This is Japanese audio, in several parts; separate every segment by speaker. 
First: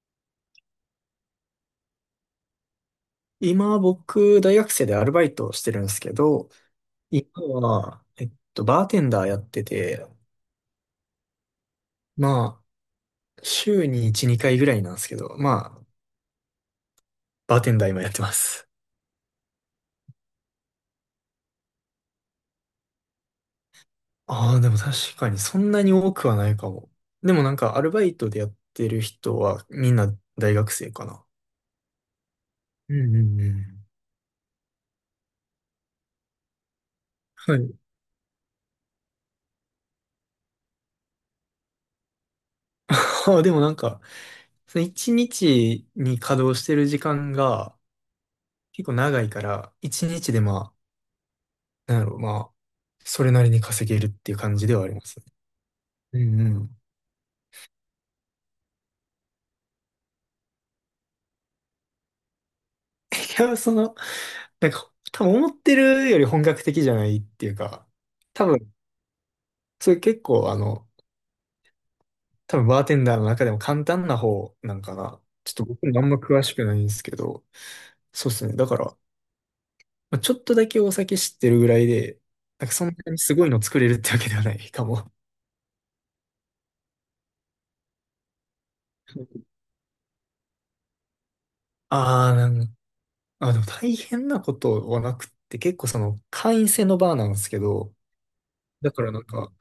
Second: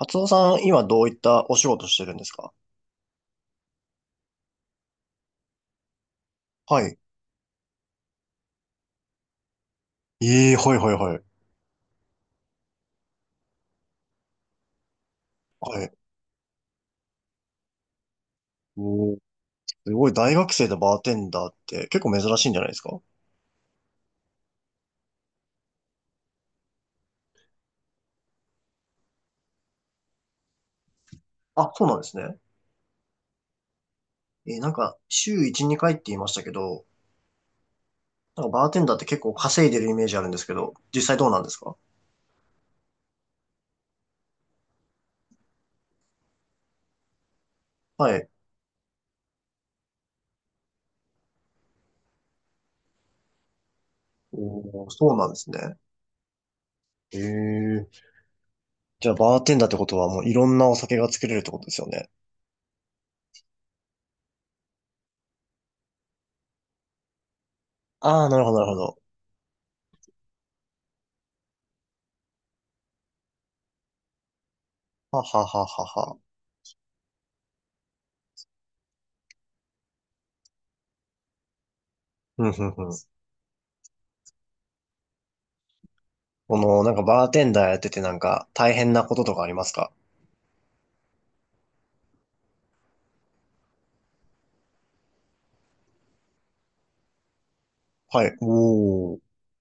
Speaker 1: 松尾さん、今どういったお仕事してるんですか？
Speaker 2: 今僕、大学生でアルバイトをしてるんですけど、
Speaker 1: はい。
Speaker 2: 今は、バーテンダーやってて、
Speaker 1: ええ、はいはいはい。
Speaker 2: まあ、週に1、2回ぐらいなんですけど、ま
Speaker 1: は
Speaker 2: あ、
Speaker 1: い。
Speaker 2: バーテンダー今やってます。
Speaker 1: おー、すごい、大学生でバーテンダーって結構珍しいんじゃないですか？
Speaker 2: ああ、でも確かにそんなに多くはないかも。でもなんか、アルバイトでやってる人はみんな大学生かな。
Speaker 1: あ、そうなんですね。
Speaker 2: うんうんうん。
Speaker 1: なんか、週1、2回って言いましたけど、
Speaker 2: はい。
Speaker 1: なんかバーテンダーって結構稼いでるイメージあるんですけど、実際どうなんですか？
Speaker 2: あでもなんか、その1日にちに稼働してる時間が
Speaker 1: はい。
Speaker 2: 結構長いから、1日でまなんやろ、まあ、それなりに稼げるっていう感じでは
Speaker 1: お
Speaker 2: あ
Speaker 1: ー、
Speaker 2: りま
Speaker 1: そう
Speaker 2: すね。
Speaker 1: なんですね。
Speaker 2: うんうん。
Speaker 1: ええ。じゃあ、バーテンダーってことはもういろんなお酒が作れるってことですよね。
Speaker 2: いや、その、なんか、多分思ってるより本格的じゃないっていうか、
Speaker 1: ああ、なる
Speaker 2: 多
Speaker 1: ほど、なる
Speaker 2: 分、
Speaker 1: ほど。
Speaker 2: それ結構、多分バーテンダーの中でも簡単な方なんかな。
Speaker 1: はは
Speaker 2: ちょっと
Speaker 1: はは
Speaker 2: 僕もあんま
Speaker 1: は。
Speaker 2: 詳しくないんですけど、そうですね。だから、まあちょっとだけお酒知ってるぐらいで、
Speaker 1: ふんふ
Speaker 2: なん
Speaker 1: ん
Speaker 2: か
Speaker 1: ふ
Speaker 2: そん
Speaker 1: ん。
Speaker 2: なにすごいの作れるってわけではない かも。
Speaker 1: この、なんかバーテンダーやっててなんか大変なこととかありますか？
Speaker 2: ああ、あ、でも大変なことはなくって、結構その会員制のバーなんですけど、
Speaker 1: はい。
Speaker 2: だから
Speaker 1: おー。
Speaker 2: なんか、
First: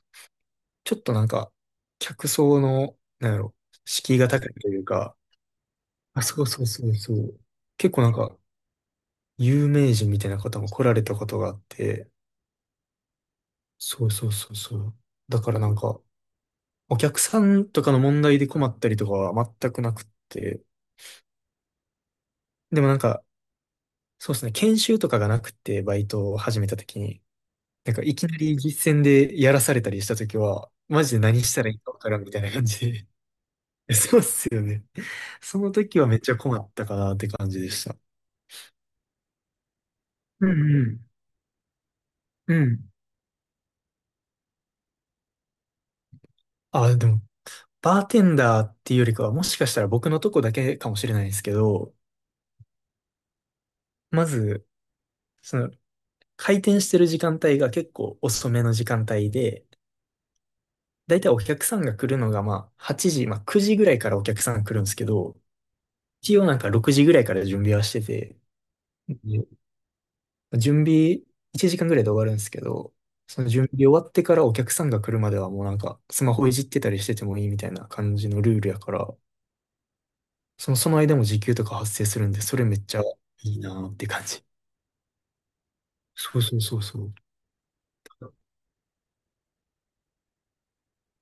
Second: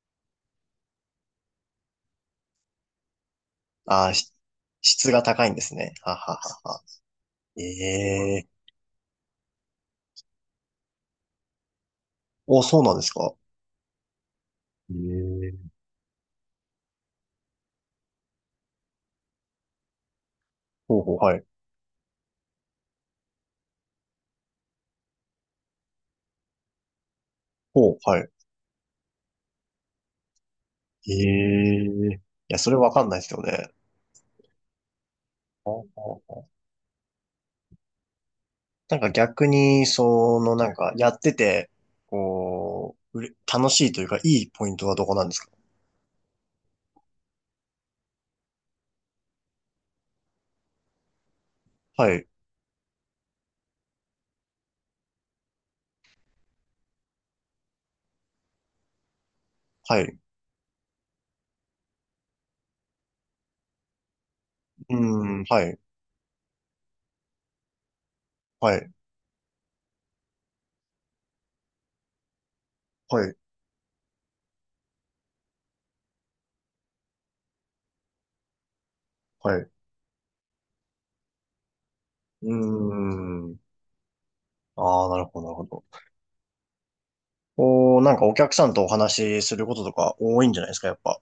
Speaker 2: ちょっとなんか、客層の、なんやろ、
Speaker 1: あー、
Speaker 2: 敷居が
Speaker 1: し
Speaker 2: 高いという
Speaker 1: 質
Speaker 2: か、
Speaker 1: が高いんですね。は
Speaker 2: あ、
Speaker 1: は
Speaker 2: そうそう
Speaker 1: はは。
Speaker 2: そうそう。
Speaker 1: え
Speaker 2: 結構なんか、
Speaker 1: えー。
Speaker 2: 有名人みたいな方も来られたことがあって、
Speaker 1: お、そうなんですか？
Speaker 2: そうそうそうそ
Speaker 1: え
Speaker 2: う。だ
Speaker 1: え
Speaker 2: からなん
Speaker 1: ー、
Speaker 2: か、お客さんとかの問題で困ったりとかは全くなくって、
Speaker 1: ほうほう。はい。
Speaker 2: でもなんか、そうですね、研修とかがなくて、バイトを始めた時に、
Speaker 1: ほ
Speaker 2: なん
Speaker 1: う、
Speaker 2: かい
Speaker 1: は
Speaker 2: き
Speaker 1: い。
Speaker 2: なり実践でやらされたりした時は、マ
Speaker 1: え
Speaker 2: ジで何したらいい
Speaker 1: え
Speaker 2: かわか
Speaker 1: ー。
Speaker 2: ら
Speaker 1: い
Speaker 2: んみたいな
Speaker 1: や、
Speaker 2: 感
Speaker 1: それわ
Speaker 2: じ
Speaker 1: か
Speaker 2: で。
Speaker 1: んないですよね。
Speaker 2: そうっすよね。その
Speaker 1: あ
Speaker 2: 時はめっちゃ
Speaker 1: あ、
Speaker 2: 困ったかなって感じでした。
Speaker 1: なんか逆に、そ
Speaker 2: う
Speaker 1: の、なんか
Speaker 2: ん
Speaker 1: やってて、
Speaker 2: うん。うん。
Speaker 1: こう、楽しいというか、いいポイントはどこなんですか？
Speaker 2: あ、でも、バーテンダーっていうよりかは、もしかしたら僕のとこだけかもしれないですけど、
Speaker 1: はい、
Speaker 2: まず、その、開店してる時間帯が結構遅めの時間帯で、
Speaker 1: はい、う
Speaker 2: だいたいお客さんが来るのが、まあ、8時、まあ、9時ぐらいからお客さんが来るんで
Speaker 1: ー
Speaker 2: すけど、
Speaker 1: ん、はい、
Speaker 2: 一応なんか6時ぐらいから準備はしてて、
Speaker 1: はい、
Speaker 2: 準備1時間ぐらいで終わるんですけど、
Speaker 1: はい、
Speaker 2: その準備終わってからお客さんが来るまではもうなんかスマホいじってたりしててもいいみたいな感じのルールやから、
Speaker 1: はい、う
Speaker 2: その間も時給とか発生するんで、
Speaker 1: ー
Speaker 2: それめっちゃい
Speaker 1: ん。
Speaker 2: いなーって感じ。
Speaker 1: ああ、なるほど、なるほど。
Speaker 2: そうそうそうそう。
Speaker 1: おー、なんかお客さんとお話しすることとか多いんじゃないですか、やっぱ？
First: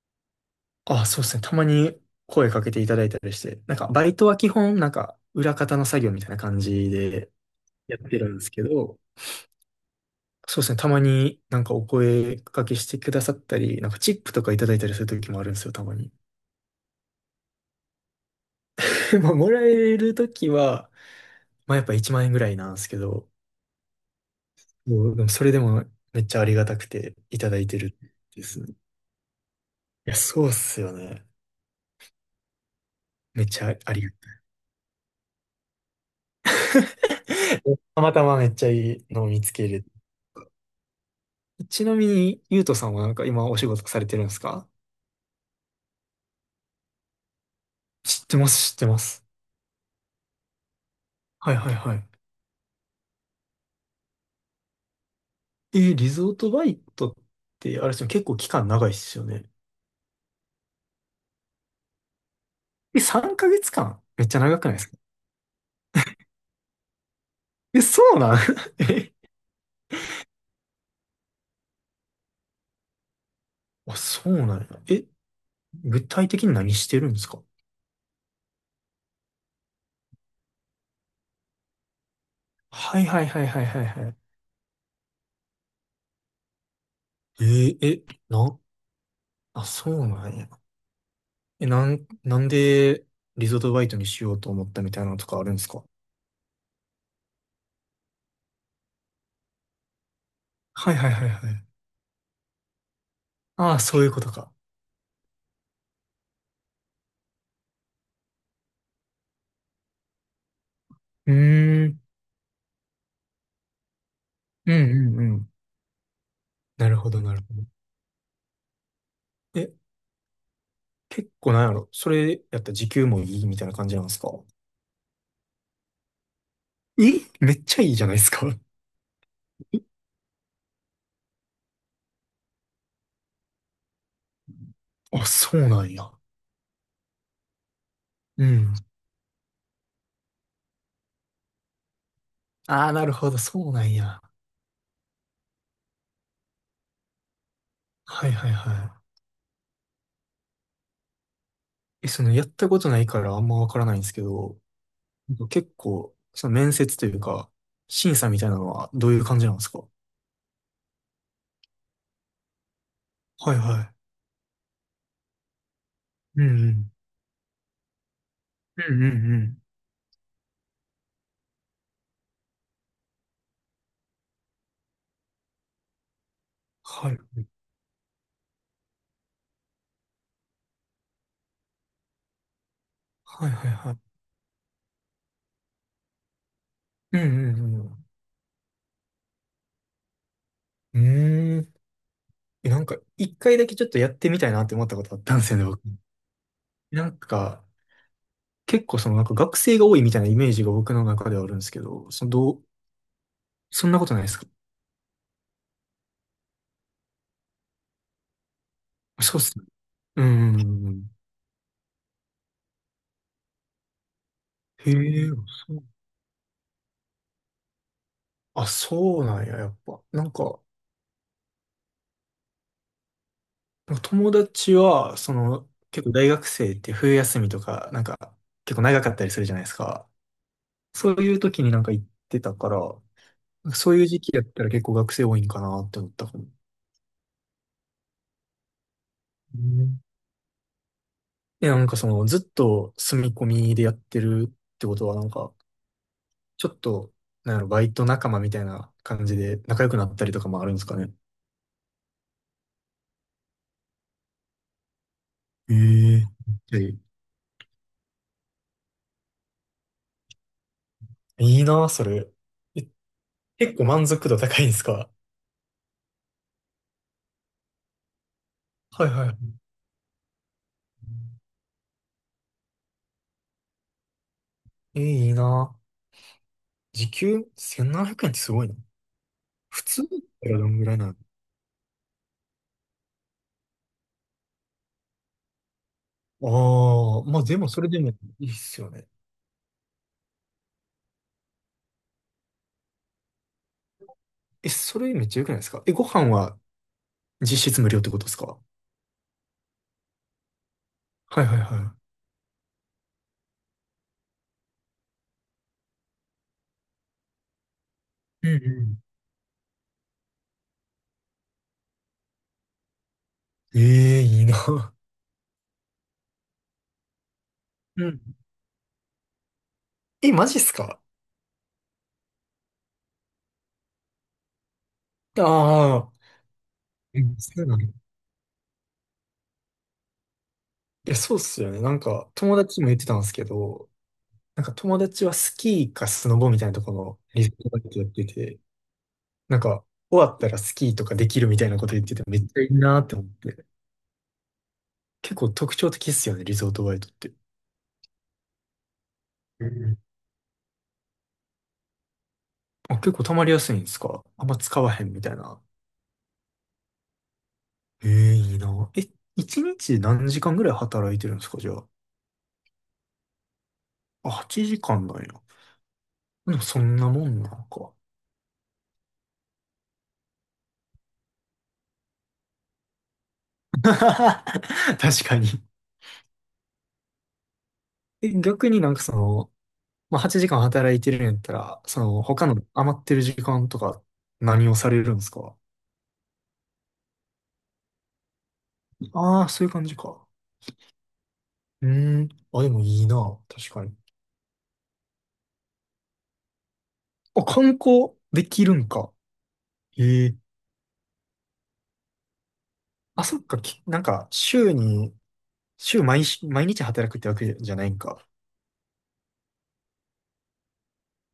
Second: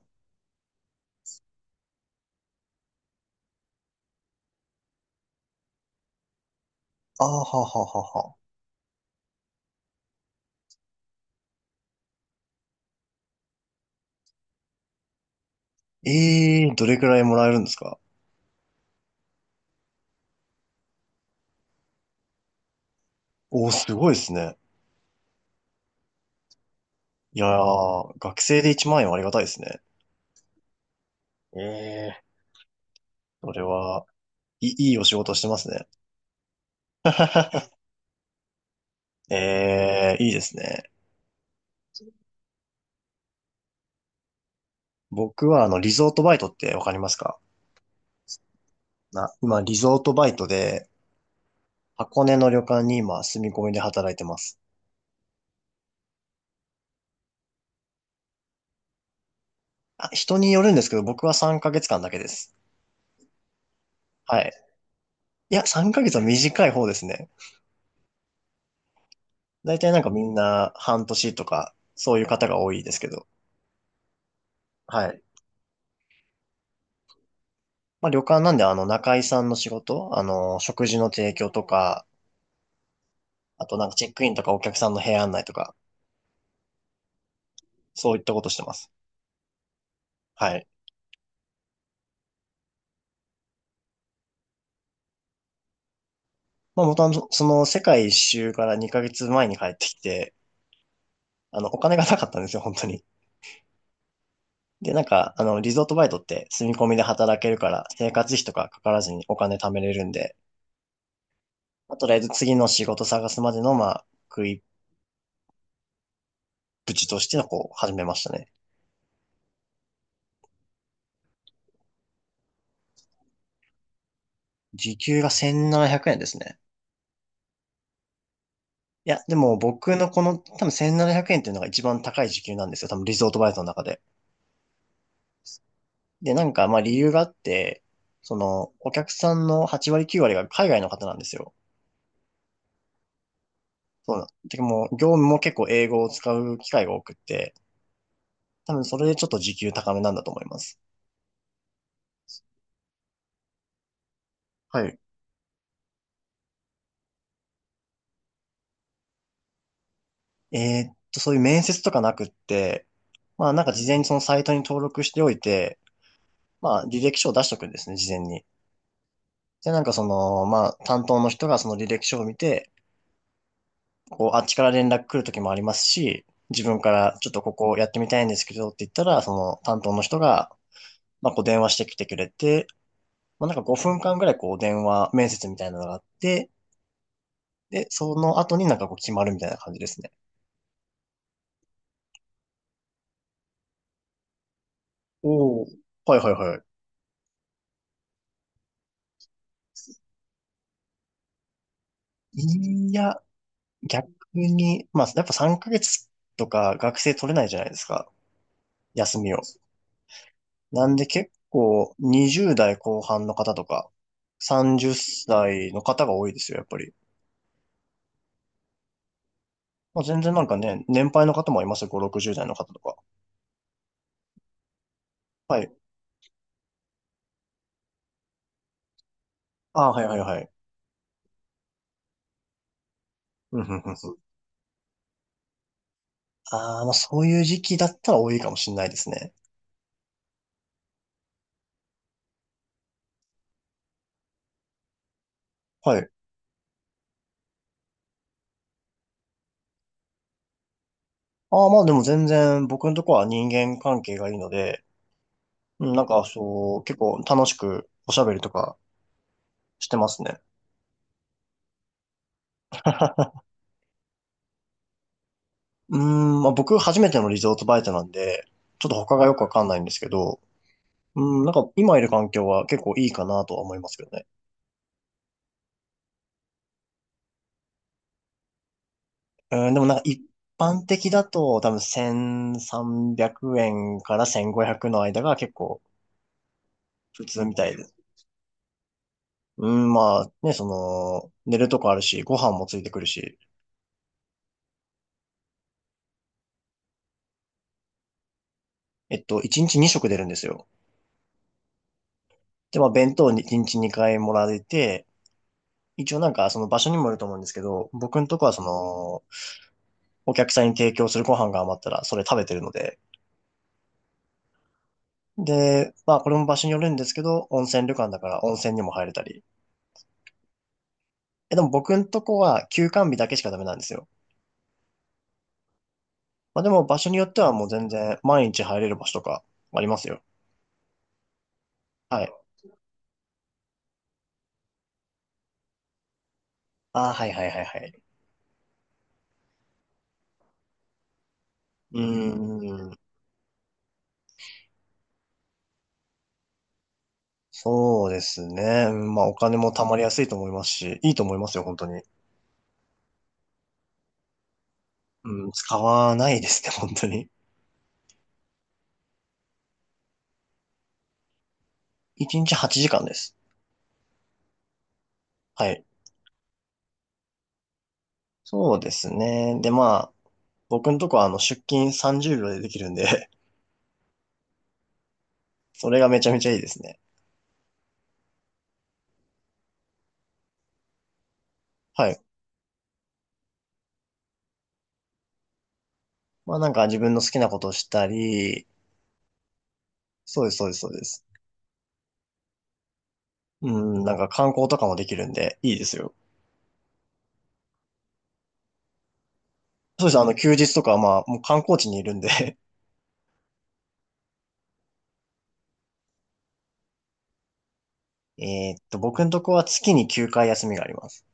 Speaker 2: あ、そうですね。たまに声かけていただいたりして、なんかバイトは基本なんか裏方の作業みたいな感じ
Speaker 1: あ
Speaker 2: で
Speaker 1: あ、はは
Speaker 2: や
Speaker 1: は
Speaker 2: ってる
Speaker 1: は。
Speaker 2: んですけど、そうですね。たまになんかお声かけしてくださったり、なんかチップとかいただいたりする時もあるんですよ、たまに。
Speaker 1: ええー、どれくらいもらえるんですか？
Speaker 2: でも、もらえるときは、まあやっぱ1万円ぐらいなんですけど、
Speaker 1: おー、すごいですね。
Speaker 2: もう、でもそれでもめっちゃありがたくてい
Speaker 1: いや
Speaker 2: ただいてる
Speaker 1: ー、学
Speaker 2: です
Speaker 1: 生
Speaker 2: ね。
Speaker 1: で
Speaker 2: い
Speaker 1: 1万円はありがたいですね。
Speaker 2: や、そうっすよね。
Speaker 1: ええ
Speaker 2: めっ
Speaker 1: ー、それ
Speaker 2: ちゃあり
Speaker 1: は、
Speaker 2: が
Speaker 1: いい、いいお仕事してますね。
Speaker 2: たい。たまたまめっちゃいいのを見つけれて。
Speaker 1: ええー、いいですね。
Speaker 2: ちなみに、ゆうとさんはなんか今お仕事されてるんですか？
Speaker 1: 僕はリゾートバイトってわかりますか？
Speaker 2: 知ってます、知ってます。
Speaker 1: 今、リゾートバイトで、
Speaker 2: はいはいはい。
Speaker 1: 箱根の旅館に今、住み込みで働いてます。
Speaker 2: リゾートバイトって、あれですよね、結構期間長いっすよね。
Speaker 1: あ、人によるんですけど、僕は3ヶ月間だけです。
Speaker 2: え、3ヶ月間めっちゃ
Speaker 1: はい。
Speaker 2: 長くないですか？
Speaker 1: いや、3ヶ月は短い方ですね。
Speaker 2: え、そうなん え、
Speaker 1: 大体なんかみんな半年とか、そういう方が多いですけど。
Speaker 2: あ、そうなんや。え、
Speaker 1: はい。
Speaker 2: 具体的に何してるんですか？
Speaker 1: まあ旅館なんで中居さんの仕事、食事の提供とか、
Speaker 2: はいはいはいは
Speaker 1: あ
Speaker 2: い
Speaker 1: と
Speaker 2: はい
Speaker 1: なんかチ
Speaker 2: は
Speaker 1: ェッ
Speaker 2: い。
Speaker 1: クインとかお客さんの部屋案内とか、
Speaker 2: え、
Speaker 1: そういったことし
Speaker 2: な、
Speaker 1: てます。
Speaker 2: あ、そうなんや。
Speaker 1: はい。
Speaker 2: え、なんで、リゾートバイトにしようと思ったみたいなのとかあるんですか？
Speaker 1: まあ元々その世界一周から2ヶ月前に帰ってきて、
Speaker 2: はいはいはいはい。
Speaker 1: お金がなかったんですよ、本当に。
Speaker 2: ああ、そういうことか。
Speaker 1: で、なんか、リゾートバイトって住み込みで働けるから、生活費とかかからずにお金貯めれるんで、
Speaker 2: うー
Speaker 1: まあ
Speaker 2: ん。
Speaker 1: とりあえず次の仕事探すまでの、まあ、食いっ
Speaker 2: うんうんうん。な
Speaker 1: ぷ
Speaker 2: る
Speaker 1: ち
Speaker 2: ほ
Speaker 1: と
Speaker 2: ど
Speaker 1: し
Speaker 2: な
Speaker 1: て、
Speaker 2: るほど。
Speaker 1: こう、始めましたね。
Speaker 2: え、結構なんやろ。それやったら時給もいいみたいな感じなんですか？
Speaker 1: 時給が1700円ですね。
Speaker 2: え、めっちゃいいじゃないですか。
Speaker 1: いや、でも僕のこの多分1700円っていうのが一番高い時給なんですよ。多分リゾートバイトの中で。
Speaker 2: あ、そうなんや。
Speaker 1: で、なんかまあ理由があって、そ
Speaker 2: う
Speaker 1: の
Speaker 2: ん。
Speaker 1: お客さんの8割9割が海外の方なんですよ。
Speaker 2: ああ、なるほど、そうなん
Speaker 1: そう
Speaker 2: や。
Speaker 1: なん。てかもう業務も結構英語を使う機会が多くって、
Speaker 2: はいはい
Speaker 1: 多分
Speaker 2: は
Speaker 1: それで
Speaker 2: い。
Speaker 1: ちょっと時給高めなんだと思います。
Speaker 2: え、その、やったことないからあんまわからないんですけど、
Speaker 1: はい。
Speaker 2: なんか結構、その面接というか、審査みたいなのはどういう感じなんですか？
Speaker 1: そういう面接とかなくって、まあ
Speaker 2: はい
Speaker 1: なんか
Speaker 2: は
Speaker 1: 事
Speaker 2: い。
Speaker 1: 前にそのサイトに登録しておいて、
Speaker 2: うんう
Speaker 1: まあ
Speaker 2: ん。
Speaker 1: 履歴書を出しとくんですね、事前に。
Speaker 2: うんうんうん。
Speaker 1: で、なんかその、まあ、担当の人がその履歴書を見て、こう、あっちから連絡来る時もありますし、自分か
Speaker 2: は
Speaker 1: らちょっとこ
Speaker 2: い。
Speaker 1: こやってみたいんですけどって言ったら、その担当の人が、まあ、こう電話してきてくれて、まあ、
Speaker 2: はい
Speaker 1: なんか
Speaker 2: はい
Speaker 1: 5
Speaker 2: はい。
Speaker 1: 分間ぐらいこう電話面接みたいなのがあって、
Speaker 2: うんう
Speaker 1: で、
Speaker 2: ん
Speaker 1: その後になんかこう決まるみたいな感じですね。
Speaker 2: うん。うーん。え、なんか、一回だけちょっとやってみたいなって思ったことあったんですよ
Speaker 1: おお、
Speaker 2: ね、僕。
Speaker 1: はいはいはい。
Speaker 2: なんか、結構その、なんか学生が多いみたいなイメージが僕の中ではあるんですけど、その、
Speaker 1: いや、
Speaker 2: そんなこ
Speaker 1: 逆
Speaker 2: とないですか？
Speaker 1: に、まあ、やっぱ3ヶ月とか学生取れないじゃないですか。休み
Speaker 2: そ
Speaker 1: を。
Speaker 2: うっすね。うんうんうん
Speaker 1: な
Speaker 2: う
Speaker 1: んで
Speaker 2: ん。
Speaker 1: 結構20代後半の方とか
Speaker 2: へ
Speaker 1: 30
Speaker 2: え、
Speaker 1: 歳
Speaker 2: そ
Speaker 1: の
Speaker 2: う。
Speaker 1: 方が多いですよ、やっぱり。
Speaker 2: あ、そうなんや、やっぱ。
Speaker 1: まあ、全
Speaker 2: な
Speaker 1: 然
Speaker 2: ん
Speaker 1: なんか
Speaker 2: か、
Speaker 1: ね、年配の方もいますよ、5、60代の方とか。
Speaker 2: 友達は、そ
Speaker 1: は
Speaker 2: の、
Speaker 1: い。
Speaker 2: 結構大学生って冬休みとか、なんか、結構長かったりするじゃないです
Speaker 1: ああ、はい
Speaker 2: か。
Speaker 1: はいはい。
Speaker 2: そういう時になんか行ってたから、
Speaker 1: うんうんうんう
Speaker 2: そ
Speaker 1: ん。
Speaker 2: ういう時期やったら結構学生多いんかなって思ったかも。
Speaker 1: ああ、まあそういう時期だったら多いかもしれないですね。
Speaker 2: うん。え、なんかその、ずっと住み込みでやってるってことは、なんか、
Speaker 1: はい。
Speaker 2: ちょっと、なんやろ、バイト仲間みたいな感じで仲良くなったりとかもあるんですかね。
Speaker 1: ああ、まあでも全然僕のとこは人間関係がいいので、
Speaker 2: え
Speaker 1: うん、なんか
Speaker 2: え。
Speaker 1: そう、結
Speaker 2: で、
Speaker 1: 構楽しくおしゃべりとかしてますね。
Speaker 2: いいな、それ。え、結構満足度高いんですか？
Speaker 1: うーん、まあ僕初めてのリゾートバイトなんで、ちょっと
Speaker 2: はい
Speaker 1: 他がよ
Speaker 2: は
Speaker 1: くわかんないんですけど、うん、なんか今いる環境は結構いいかなとは思いますけどね。
Speaker 2: い。え、いいな。時給1700円ってすごいな。
Speaker 1: うん、で
Speaker 2: 普
Speaker 1: もなん
Speaker 2: 通
Speaker 1: か
Speaker 2: だっ
Speaker 1: 一
Speaker 2: たらどん
Speaker 1: 般
Speaker 2: ぐらいな
Speaker 1: 的
Speaker 2: の？
Speaker 1: だと多分1300円から1500の間が結構
Speaker 2: ああー、
Speaker 1: 普
Speaker 2: ま
Speaker 1: 通
Speaker 2: あ
Speaker 1: み
Speaker 2: で
Speaker 1: た
Speaker 2: も
Speaker 1: い
Speaker 2: そ
Speaker 1: で
Speaker 2: れ
Speaker 1: す。
Speaker 2: でもいいっすよね。
Speaker 1: うん、まあね、その、寝るとこあるし、ご飯もついてくるし、
Speaker 2: え、それめっちゃ良くないですか？え、ご飯は実質無料ってことですか？
Speaker 1: 1日2食出るんですよ。
Speaker 2: はいはいは
Speaker 1: で、まあ弁当に1日2回もらえて、一応なんかその場所にもよると思うんですけど、僕のとこ
Speaker 2: い。
Speaker 1: は
Speaker 2: う
Speaker 1: そ
Speaker 2: ん
Speaker 1: の、お客さんに提供するご飯が余ったらそれ食べてるので、
Speaker 2: うん。ええ、いいな。
Speaker 1: で、まあこれも場所によるんですけど、温泉旅
Speaker 2: う
Speaker 1: 館だ
Speaker 2: ん。
Speaker 1: から温泉にも入れたり、
Speaker 2: え、マジっすか？
Speaker 1: え、でも僕んとこは休館日だけしかダメなんですよ。
Speaker 2: ああー、
Speaker 1: まあでも場所に
Speaker 2: う
Speaker 1: よっ
Speaker 2: ん、
Speaker 1: ては
Speaker 2: そ
Speaker 1: も
Speaker 2: う
Speaker 1: う
Speaker 2: なの。
Speaker 1: 全
Speaker 2: い
Speaker 1: 然毎日入れる場所とかありますよ。
Speaker 2: や、そうっすよね。なん
Speaker 1: はい。
Speaker 2: か、友達も言ってたんですけど、なんか友達はスキーかスノボみたいなところ
Speaker 1: ああ、
Speaker 2: の
Speaker 1: はい
Speaker 2: リ
Speaker 1: は
Speaker 2: ゾ
Speaker 1: いは
Speaker 2: ー
Speaker 1: い
Speaker 2: ト
Speaker 1: は
Speaker 2: バイト
Speaker 1: い。
Speaker 2: やってて、なんか、終わったらスキーとかできるみたいなこと
Speaker 1: う
Speaker 2: 言ってて、めっちゃいい
Speaker 1: ーん。
Speaker 2: なって思って。結構特徴的っすよね、リゾートバイトって。
Speaker 1: そうですね。うんまあお金
Speaker 2: う
Speaker 1: も貯ま
Speaker 2: ん。
Speaker 1: りやすいと思いますし、いいと思いますよ、本当に。
Speaker 2: あ、結構溜まりやすいんですか？あんま使わへんみたい
Speaker 1: うん、
Speaker 2: な。
Speaker 1: 使わないですね、本当に。
Speaker 2: ええ、いいな。え、一日何時間ぐらい働いてるんですか、じゃあ？
Speaker 1: 1日8時間です。
Speaker 2: あ、8時間なんや。
Speaker 1: はい。
Speaker 2: でもそんなもんなのか。
Speaker 1: そうですね。で、まあ、僕んとこは出勤30秒でできるんで
Speaker 2: 確かに。
Speaker 1: それがめちゃめちゃいいですね。
Speaker 2: え、逆になんかその、まあ、8時間働いてるんやったら、そ
Speaker 1: はい。
Speaker 2: の、他の余ってる時間とか何をされるんですか？
Speaker 1: まあなんか自分の好きなことをしたり、
Speaker 2: ああー、そういう感じか。
Speaker 1: そうです、そうです、そうです。
Speaker 2: うーん。あ、でもいいな。
Speaker 1: う
Speaker 2: 確かに。
Speaker 1: ん、なんか観光とかもできるんで、いいですよ。
Speaker 2: あ、観光できるんか。
Speaker 1: そうですね、
Speaker 2: ええ。
Speaker 1: 休日とかはまあ、もう観光地にいるんで
Speaker 2: あ、そっか、なんか、週に、週毎し、毎日働くってわけじゃないんか。
Speaker 1: 僕のとこは月に9回休みがあります。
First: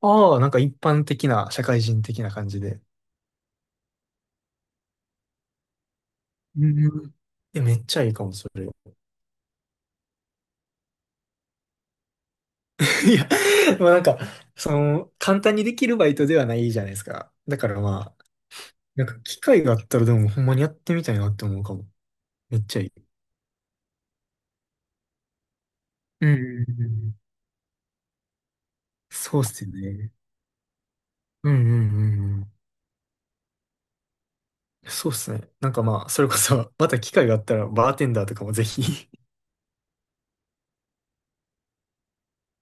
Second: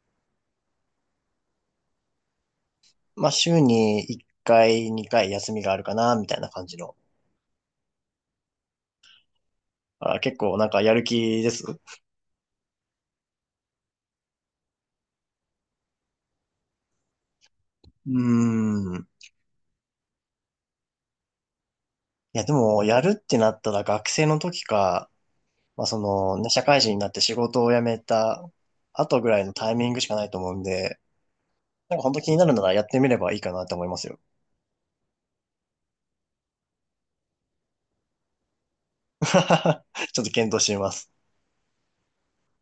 Speaker 2: ああ、なんか一般的な、社会人的な感じで。
Speaker 1: まあ、週に1回、2回休みがあるかな、みたいな感
Speaker 2: う
Speaker 1: じの。
Speaker 2: ん。え、めっちゃいいかも、それ。い
Speaker 1: あ、結構なんかやる気です。う
Speaker 2: や、まあなんか、その、簡単にできるバイトではないじゃないですか。だから
Speaker 1: ー
Speaker 2: まあ、
Speaker 1: ん。
Speaker 2: なんか
Speaker 1: い
Speaker 2: 機会があったらでもほんまにやってみたいなって思うかも。
Speaker 1: や、で
Speaker 2: めっちゃ
Speaker 1: も、
Speaker 2: い
Speaker 1: や
Speaker 2: い。
Speaker 1: るってなったら学生の時か、まあ、そ
Speaker 2: うんう
Speaker 1: の、ね、社会
Speaker 2: んうんう
Speaker 1: 人になっ
Speaker 2: ん。
Speaker 1: て仕事を辞めた後ぐ
Speaker 2: そ
Speaker 1: ら
Speaker 2: うっ
Speaker 1: いの
Speaker 2: すよ
Speaker 1: タイミングし
Speaker 2: ね。
Speaker 1: かないと思うんで、
Speaker 2: うんうんう
Speaker 1: なんか本当気
Speaker 2: ん
Speaker 1: に
Speaker 2: う
Speaker 1: な
Speaker 2: ん。
Speaker 1: るならやってみればいいかなと思いますよ。
Speaker 2: そうっすね。なんかまあ、それこそ、また機会があったら、バーテンダーとかもぜひ
Speaker 1: ちょっと検討してみます。